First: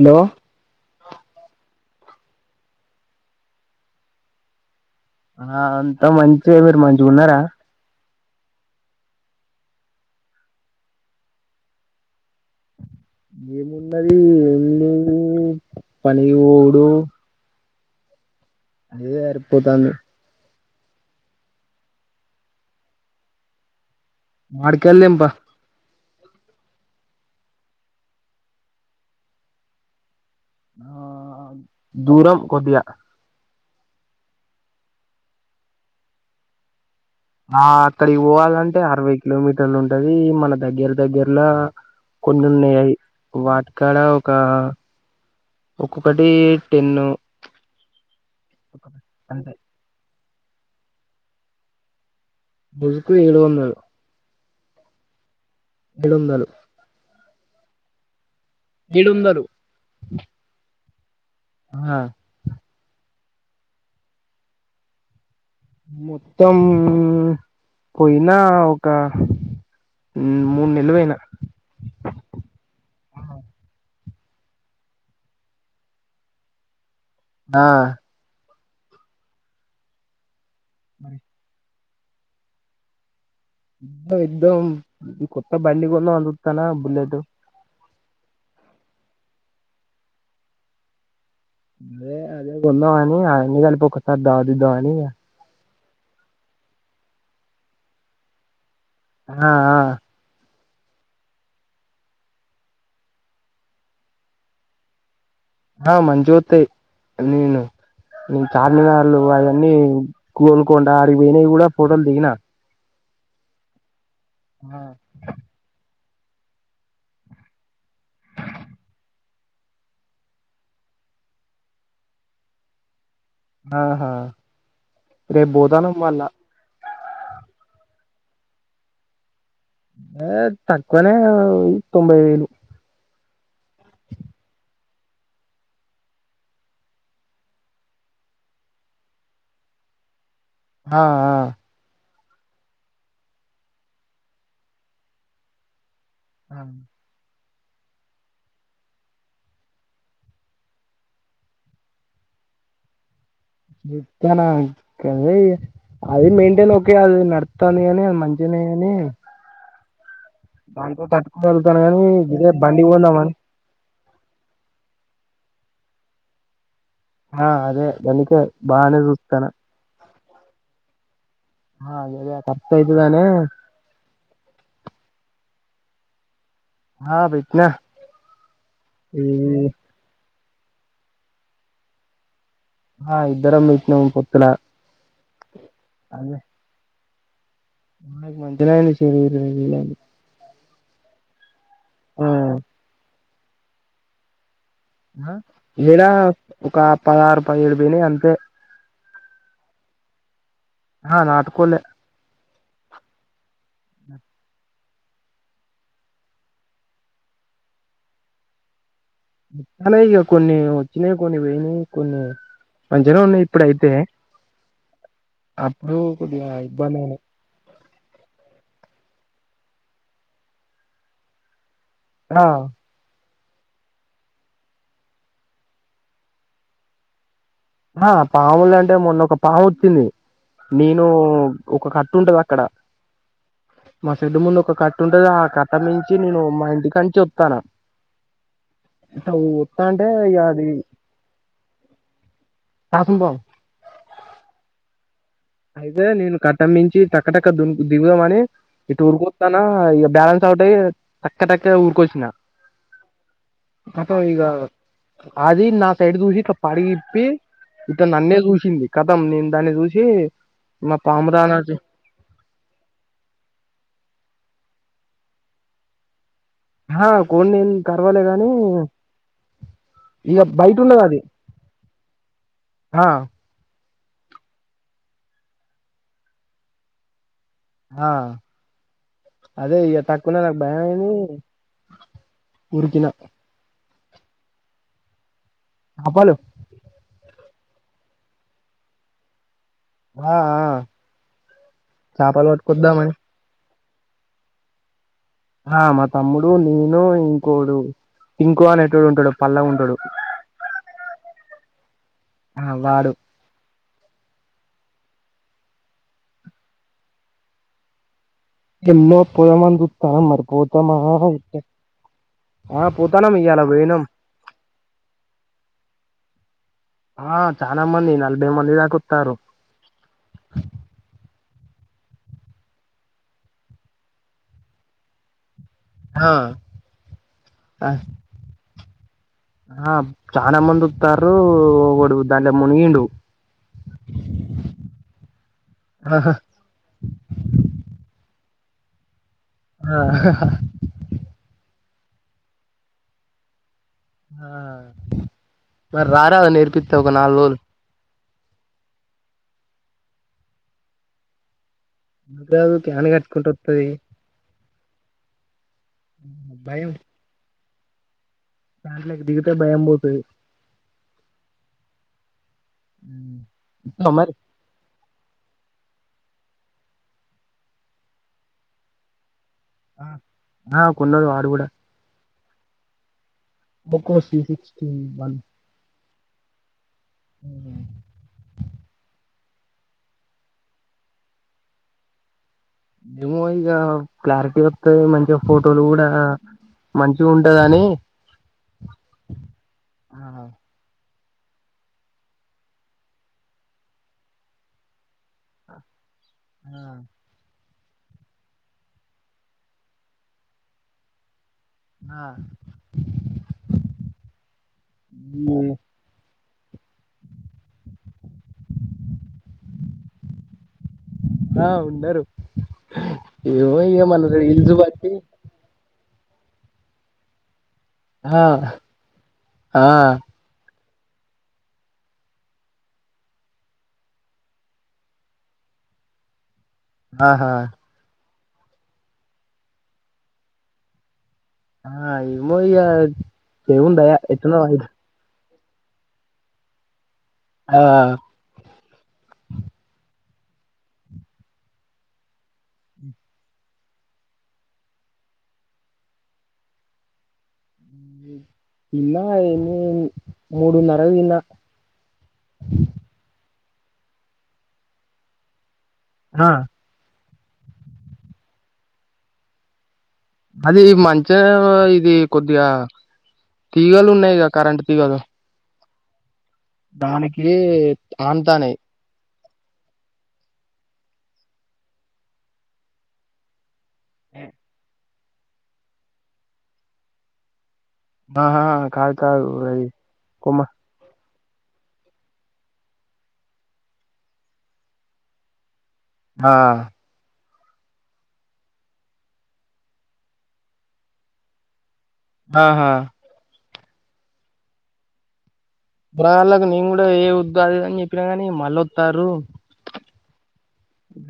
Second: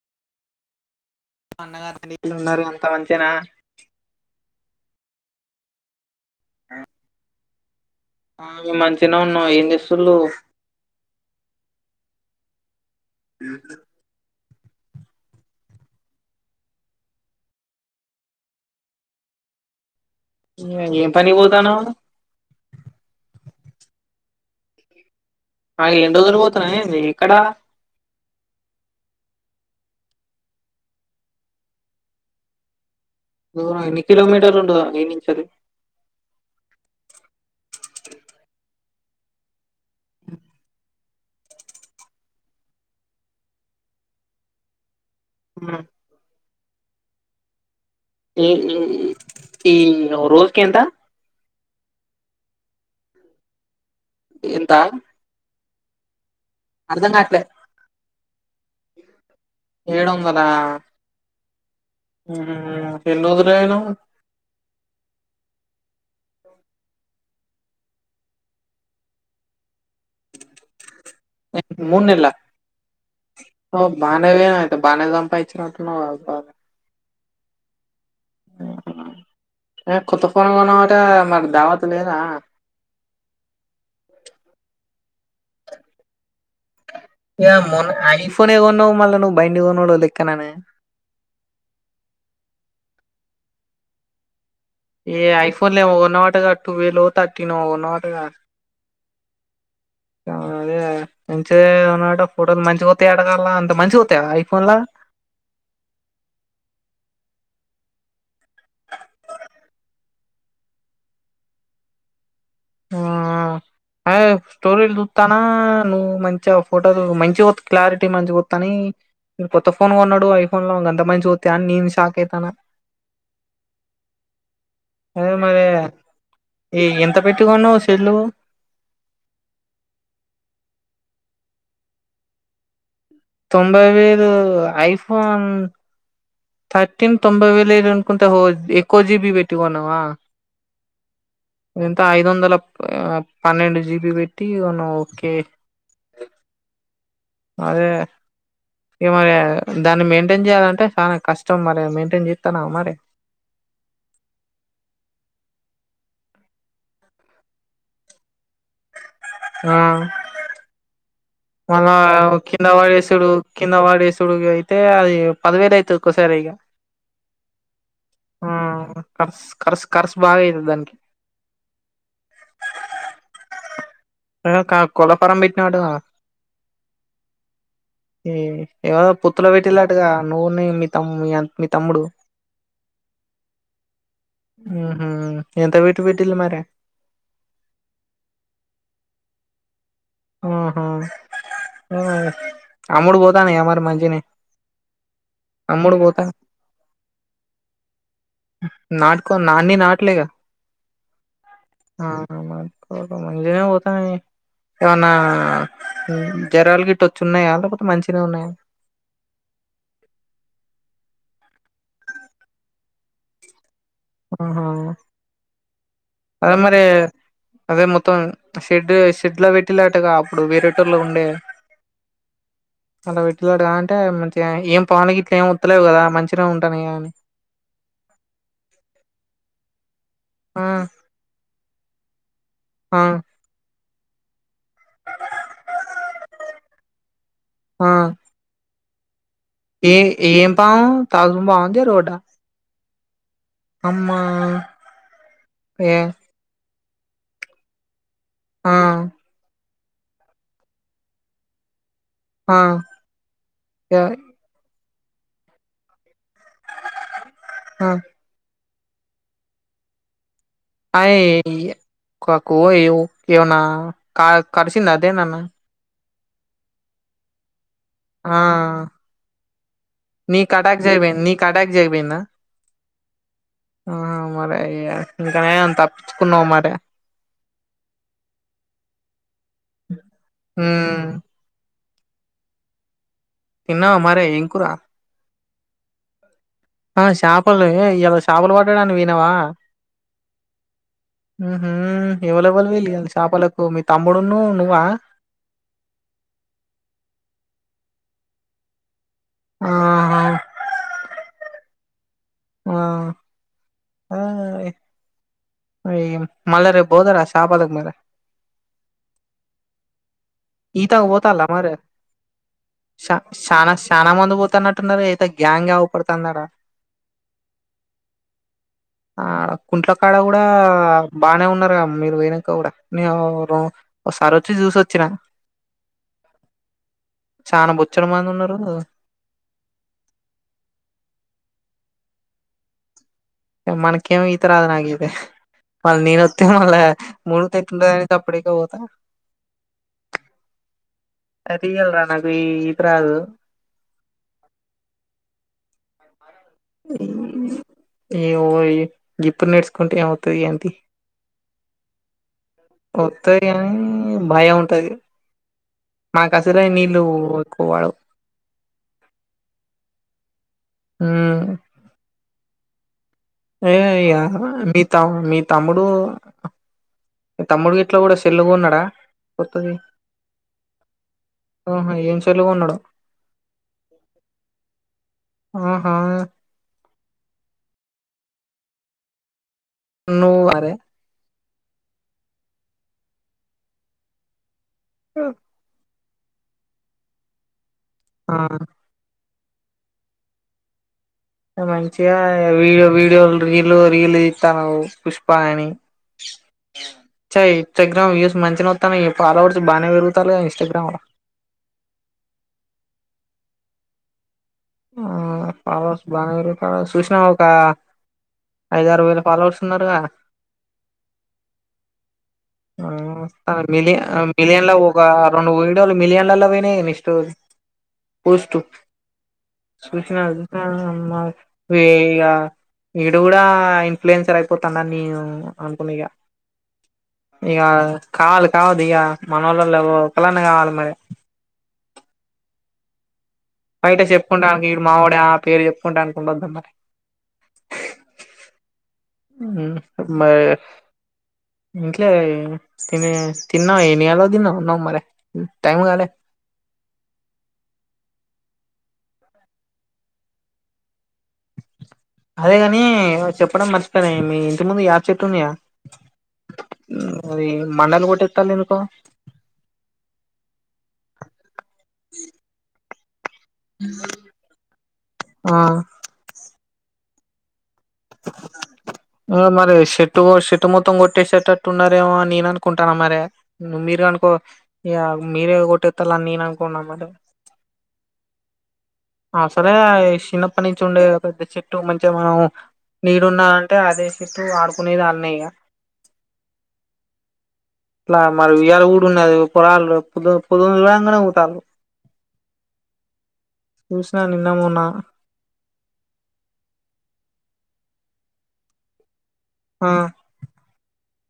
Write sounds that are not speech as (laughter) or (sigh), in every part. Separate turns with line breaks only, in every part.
hello
అన్నగారు ఎట్లున్నారు అంత మంచేనా
ఆ అంతా మంచే మీరు మంచిగున్నరా
ఆ మేమ్ మంచిగానే ఉన్నాం ఏం చేస్తుళు
ఏమున్నది ఏమ్ లెవ్ పనికిపోవుడు ఇదే సరిపోతంది
ఏం పనికి పోతాన్నావ్ నువ్
మాడికయల్ దెంప
ఆ ఏన్ని రోజులు పోతన్నావ్ ఏంది ఎక్కడ
ఆ దూరం కొద్దిగా
దూరం ఎన్ని కిలోమీటర్లు ఉంటది ఇన్నించెల్లి
ఆ అక్కడికి పోవాలంటే అరవై కిలోమీటర్లు ఉంటది మన దగ్గర దగ్గరలో కొన్ని ఉన్నాయ్ అయి వాటికాడ ఒక ఒక్కొక్కటి టెన్ను
ఏ ఏ ఈ రోజుకెంత
జుకు ఏడువందల్
ఎంత
ఏడొందలు
అర్ధంగాట్లే
ఎడొందలు
ఏడొందల
ఆ
ఎన్నోదిలయన
మొత్తం పోయినా ఒక మ్ మూడు నెల్లుపోయినా
ఎ మూన్నెల్లా ఓ బానే పోయినవ అయితే బానే సంపాదిం ఇచ్చినట్టున్నావు బాగా
ఆ
ఎ కొత్త ఫోన్ కొన్నావంటగా మరి దావత్ లేదా
ఇద్దం కొత్త బండి కొందామని చుత్తన బుల్లెట్
ఇగ మొన్న ఐఫోన్ ఏ కొన్నావు మళ్ళా నువ్వు బండికొన్నుడు ఒ లెక్కననే
అదే అదే కొందామని ఆన్ని కలిపి ఒక్కసారి దావత్ ఇద్దాం అని
ఏ ఐఫోన్లు ఏమొ కొన్నవంటగా టువెల్ ఒ థర్టీన్ ఒ కొన్నవంటగా
అ ఆ
అ అదే మంచిదె కొన్నావటగ ఫోటోలు మంచిగోత్తాయంతగా గళ అంత మంచిగోత్తాయ ఐఫోన్ల
ఆ మంచిగోత్తాయ్ నేను నేను చార్మినార్లు అవన్నీ గోల్కొండ అడికి పోయినవి కూడా ఫోటోలు దిగిన
ఆ అ అదే స్టోరీలు చూత్తానా నువ్వు మంచి మంచి ఫోటోలు మంచిగా క్లారిటీ మంచిగవత్తనాయ్ మీ కొత్త ఫోన్ కొన్నాడు ఐఫోన్లో ఉందంట మంచిగోత్తయని అని నే షాక్ అయ్యతన
ఆహా
అదే
రేపు
మరి
పోతానం మళ్ళా
ఈ ఎంత పెట్టుకోన్నావ్ సెల్లు
ఏ తక్కువనే తొంభై వేలు
తొంభై వేళ్ళు ఐఫోన్ థర్టీన్ తొంభై వేల లేదనుకుంటా ఒ ఎక్కువ జీబీ పెట్టికొన్నావ
అ ఆ
ఎంత ఐదు వందల పన్నెండు జీబి పెట్టి కొన్నావ్ ఓకే
అవు
అదే ఇగ మరి దాన్ని మెయింటైన్ జేయాలంటే చన కష్టం మరి మెయింటెయిన్ చేత్తనవమరి
ఇత్తనా కద అది మెయింటైన్ ఓకే అది నడుత్తాంది గాని అది మంచినే అని
ఆ
దాంతో తట్టుకోగలుగుతాన కాని ఇదే బండి కొందామని
కిందవడే సుడుగయితే అది పదివేలు అయితది ఒక్కోసారి
ఆ అదే దానికే బానే చూస్తనా
కర్స్ బాగ అయింది దానికి
ఆ అది కప్తాతుదనేే
ఆ క కోళ్ల ఫారం పెట్టినావుటగ
ఆ పెట్నా
ఏ ఏవోల పొత్తుల పెట్టిళ్లట్టగా నువ్వు నీ మీ తమ్ మీ తమ్ముడు
ఆ ఇద్దరం పెట్టినాం పొత్తుల
హ్మ్ హు ఎంత వీటి పెట్టిల్లు మరి
మకు మంచి సెరి ఇరవై వేలు అయింది
ఆహ
ఆ
అమ్ముడు పోతాంది ఇగ మరి మంచిగనె
ఆ ఏడా ఒక పదహారు పదిహేడు పోయినా అంతే
నాటుకో అన్ని నాట్లేగ
ఆ నాటుకోలే
మ మంచిగానే పోతనాయ్ ఏమన జరాలు గిట్ వచ్చిన్నాయా లేకపోతే మంచిగానే ఉన్నాయ
ఇగ కొన్ని వచ్చినయి కొన్ని వేయినాయి కొన్ని మంచిగానే ఉన్నాయి ఇప్పుడ అయితే
ఆహా
అప్పుడు కొద్దిగా
అదే మరి
ఇబ్బంది అయినయ్
అదే మొత్తం షెడ్ షెడ్ లో పెట్టి (unintelligible) అప్పుడు వేరేటూర్లో ఉండే
ఆ
అంట పెట్టినాడు కా అంటే మంచిగా ఏం పాములు కి ఇట్ల ఏం వత్తలేవు కదా మంచిగా ఉంటా (unintelligible) గానీ
ఆ పాము లే అంటే మొన్న ఒక పాము వచ్చింది
ఆ
నేను ఒక కట్ట ఉంటది అక్కడ
ఆ
మా షేడ్ ముందు ఒక కట్ట ఉంటది ఆ కట్ట మించి నేను మా ఇంటి కనించి వస్తాన
ఆ ఏ ఏం పాము త్రాసుపామ జెరుగోడ్డ
(unintelligible)
అమ్మా ఏ
అయితే నేను కట్టంమించి టకటక (unintelligible) దిగుదామని
ఆ
ఇటు ఉరు (unintelligible) ఒకటి టక్క టక్క ఊరుకొసిన
ఆ
కతం ఇగ అది నా సైడ్ చూసి ఇగ పడిగి ఇప్పి
ఆ
(unintelligible) నన్నే చూసింది కతం నేను దాన్ని చూసి మా పామురా నాటి
(unintelligible) ఏమనా కడిసింద (unintelligible)
ఆ కోడి నేను కర్వలే
ఆ
గానీ
నీకు ఎటాక్ చేయ బోయింద
ఆ
ఆ మరి అయ్యా ఇంకానే తప్పించుకున్నావు మరి
ఆ అదే ఇక తక్కువన్నా నాకు భయం
ఉమ్
అయింది ఉరికిన
తీన్నావా మరి ఏం కూర
చాపలు
ఆ చాపలు (unintelligible) చాపలు పట్టాడానికి పోయినవా
ఆ ఆ
ఎవలు
చేపలు
ఎవలు పోయింళ్ళు ఇవాళ
పట్టుకొద్దామని
చాపలకు మీ తమ్ముడును నువ్వ
ఆ మా తమ్ముడు నేను ఇంకోడు ఇంకో అనేటోడు ఉంటాడు (unintelligible) ఉంటాడు
ఆహా
ఆ వాడు
ఆ మళ్ళి రేపు పోతర చాపలకు మరి
ఎమ్మో పొదమనీ చూస్తు (unintelligible)
ఈతకు పోతల మరి
ఆ పోతానం ఇయ్యాల
శానా
పోయినం
శాన మంది పోతా అంటున్నార అయితే గ్యాంగ్ (unintelligible) పడుతుంది అడా
ఆ చన మంది నలభై మంది దాక
ఆ
వత్తారు
కుంట్ల కాడ కూడ బానే ఉన్నారు మీరు పోయినంక కూడ ఓసారి వచ్చి చూసోచ్చిన
ఆ
చన బొచ్చడు మంది ఉన్నారు
ఆ చన మంది వత్తారు ఒకడు దానిలో మునిగిండు
మనకేమో ఈత రాదు నాగతే మళ్ళ
ఆహా
నేనొస్తే మళ్ళ (unintelligible) అప్పుడేక పోత
ఆ
అ రల్రా నాకు ఈత రాదు
ఆ మరి రారాదు నేర్పిస్తా ఒక నాలుగు రోజులు
ఏమోయ్ ఇప్పుడు నేడుచుకుంటే ఏమోత్తది గాని తీయ్
ఎందుకు రాదు క్యాన్
వత్తది
కట్టుకుంట
కానీ
వత్తది
భయం ఉంటది మనకు అసలే
భయం
నీళ్ళు ఎక్కువ పడవు
దాంట్లోకి దిగితే భయం పోతది
మ్మ్ ఏం ఈగ
మరి
మీ తమ్ మీ తమ్ముడు తమ్ముడు గిట్ల కూడా సెల్లు కొన్నాడా కొత్తది
ఆ ఆ కొన్నోడు వాడు కూడా
ఆహా ఏం సెల్లుగా కోన్నాడో
ఓకోసి సిక్స్టీ వన్
ఆహా
అ
నువ్వు అరే
ఏమో ఈగ క్లారిటీ వతది మంచిగా ఫోట టలు కూడా మంచిగా ఉంటదని
ఆ
ఆ
మంచిగా వీడియో వీడియో రీలు రీలు తీస్తానవు పుష్ప అని
ఆ
స ఇన్స్టాగ్రామ్ వ్యూస్ మంచినే వస్తానయ్ ఈ ఫాలోవర్స్ బాగానే పెరుగుతాల్లుగా ఇన్స్గ్రామ్ల
ఆ ఈ,
ఫాలోవర్స్ బానే పెరుగుతాలుగా చూసిన ఒక ఐదారు వేల ఫాలోవర్స్ ఉన్నారుగా
ఆ ఉన్నారు ఏమో
మిలి
ఇక మన
మిలియన్ల
రీల్స్
ఒక
బట్టి
రెండు వీడియోలు మిలియన్లలో పోయినా నెక్స్ట్
ఆ
పోస్టు
ఆ
చూసిన ఇగ అమ్మ ఇగ వీడు కూడా ఇన్ఫ్లయెన్సర్ అయిపోతాండని అనుకన్న ఇక
ఆహా
ఇక కావాలి కావదా ఇక మన వాళల్లో ఒకలాన్న కావాలి మరి
ఆ ఏమో ఇగ
బయట చెప్పుకుంటాడానికి వీడు మావోడే ఆ పేరు చెప్పుకుంటాడానికి ఉండోద్దా మరి
ఆ
మరి ఇంట్లే తిని తిన్నావు ఎన్ని గంటలకు తిన్నావు అన్నం మరి టైం కాలే
ఇలా ఎన్ని మూడున్నరకు తిన్న
అదే కాని చెప్పడం మర్చిపోయిన మీ ఇంటి ముందు యాప చెట్టు ఉంది కదా
ఆ
అది మండల్ కొట్టేత్తాలు ఎందుకో
అది మంచిగా ఇది కొద్దిగా తీగాలు ఉన్నాయి కరెంట్ తీగాలు
ఆ
దానికి ఆనుతానయ్
ఓ మరి షెట్టు షెట్టు మొత్తం కొట్టేషటట్టు ఉన్నారేమో నేననుకుంటానా మరి నువ్వు మీరు అనుకో ఇగ మీరే కొట్టేత్తాలని నేను అనుకున్నా మరి
ఆహా కాదు
అ
కాదు
సలే
అది కొమ్మ
చిన్నప్పటి నుంచి ఉండే పెద్ద చె ఇటు మంచిగా మనం నీడు ఉన్నంటే ఆదే చేట్టు ఆడుకునేది అన్నే ఇగ
ఆ
ఇలా మరి ఈయాల గూడా ఉన్నది పొరాళ్లు పోదు పొద్దుగూడం గనే పోతల్లు
ఆహా
చూసిన నిన్నమోన్న
పోరగాళ్ళకి నేను కూడా ఏ వద్దు అది అని చెప్పినా కాగానీ మళ్ళొతారు
ఆ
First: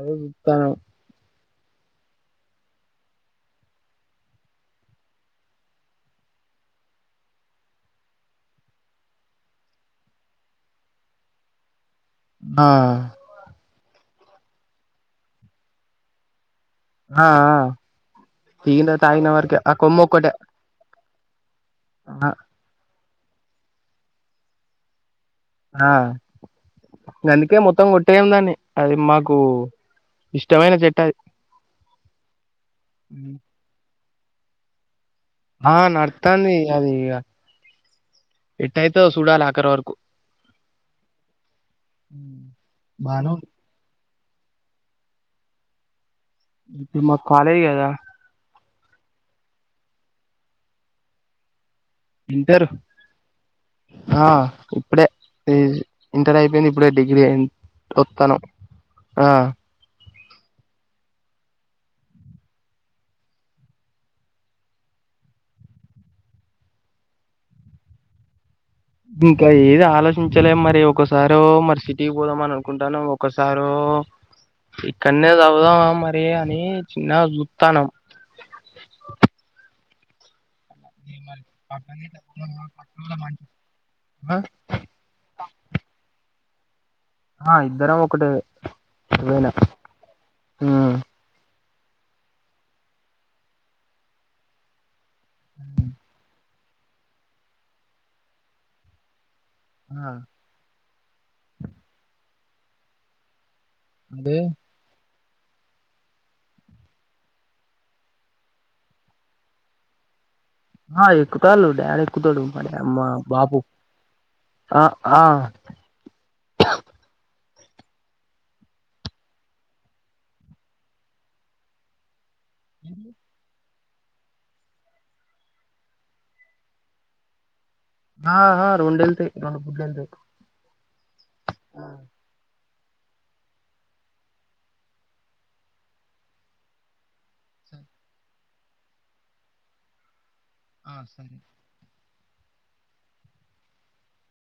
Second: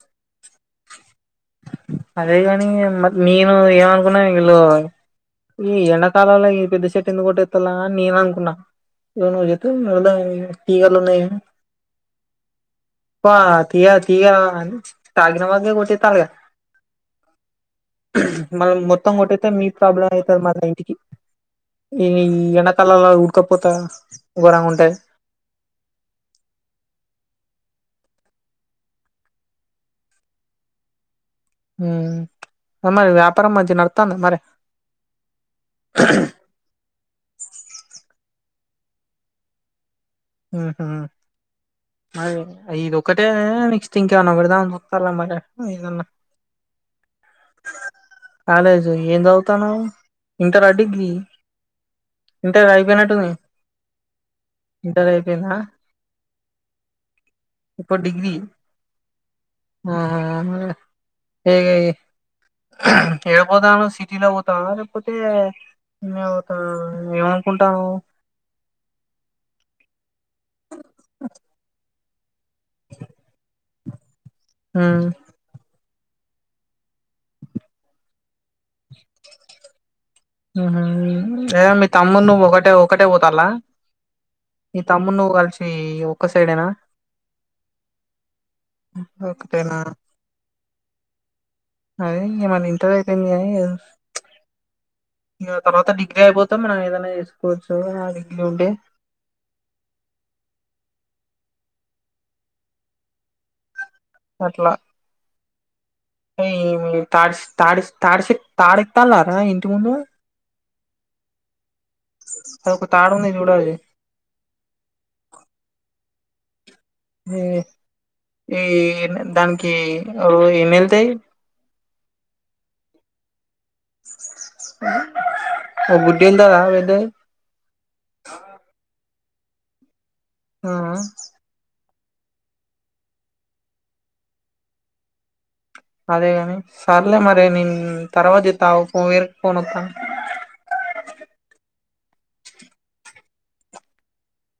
అదే చూత్తన్న
అదే గానిగా మార్ నేను ఏమనుకున్నా ఇళ్లు ఈ ఎండాకాలంల ఈ పెద్ద చెట్టు ఎందుక కొట్టేత్తాల అని నేను అనుకున్నా (unintelligible) తీటీగాలున్నా
ఆ
పా తీయ తీగా తగినవరకే కొట్టతాళ్ళు గాదా
ఆ ఆ
మనం
తాగిన
మొత్తం
తాగిన
కొట్టేతే
వరకే
మీ
ఆ కొమ్మ
ప్రాబ్లం
ఒక్కటే
అయితాది మళ్ళ ఇంటికి ఈ
ఆ
ఎండాకాలంల ఉడకపోత ఘోరంగా ఉంటాది
ఆ అందుకే మొత్తం కొట్టాయం దాన్ని అది మాకు ఇష్టమైన చెట్టు అది
హ్మ్ (unintelligible) మరి వ్యాపారం మంచిగా నడుతంద మరి
ఆ నడుతంది ఇగ అది ఇగ ఎట్ట అయితదో చూడాలి ఆఖరి వరకు
ఉహు హం మరి ఇదొక్కటే
బానే ఉంది
నెక్ నెక్స్ట్ ఇంకేమైనా పెడదామని చూతల్లా మటన్ ఏదన్నా
మా కాలేజ్ గాదా
కాలేజ్ ఏం చదువుతన్నావ్ ఇంటర డిగ్రీ
ఇంటర్ ఆ ఇప్పుడే
ఇంటర్ అయిపోయిందా
ఏజ్ ఇంటర్ అయిపోయింది ఇప్పుడే డిగ్రీ అయ్యింది
ఇప్పుడు డిగ్రీ ఆ ఈగ ఏళపోతానవు సిటీలో పోతన్నవ లేకపోతే (unintelligible) నువ్వు ఏం అనుకుంటన్నావ్
ఇంకా ఏది ఆలోచించలే మరి ఒక్కసారి ఏమో మరి సిటీకి పోదాం అనుకు కుంటాను ఒకసారో
హ్మ్
ఇక్కడనే చవుదామా మరి అే అని చిన్నగా చూత్తనం
ఊహూ ఏ మీ తమ్ముడు నువ్వు ఒకటే
ఆ
నీ తమ్ముడు నువ్వు కలిసి ఒక్క సైడేనా
ఆ ఇద్దరం ఒకటి (unintelligible)
ఒకటేనా
హ్మ్
అదే ఇంక మన ఇంటర్ అయిపోయింది గాని ఇగ తర్వాత డిగ్రీ అయిపోతే మనం ఏదైనా చేసుకోవచ్చు ఆ డిగ్రీ ఉంటే
ఆ దే
ఏం లేదు తాడిష్ తాడిష్ తాడిష్ తాడెక్కి తల్లారా ఇంటి ముందు
ఆ ఎక్కుతాల్లు డాడీ ఎక్కుతడు
అదొక
అమ్మ
తాడు ఉంది చూడు
బాబూ
అది
ఆ ఆ
ఈ ఈ దానికి ఓ ఎన్ని ఎళ్తాయి ఒక గుడ్డు ఎల్తదా పెద్దది
ఆ హా రొండు ఎళ్తాయి రొండు గుడ్లు ఎల్తాయి
ఆ అదే గాని సర్లే మరి నేను తర్వాత జేత్త ఆగు ఫో వేరే ఫోన్ వత్తుంది
ఆ సరే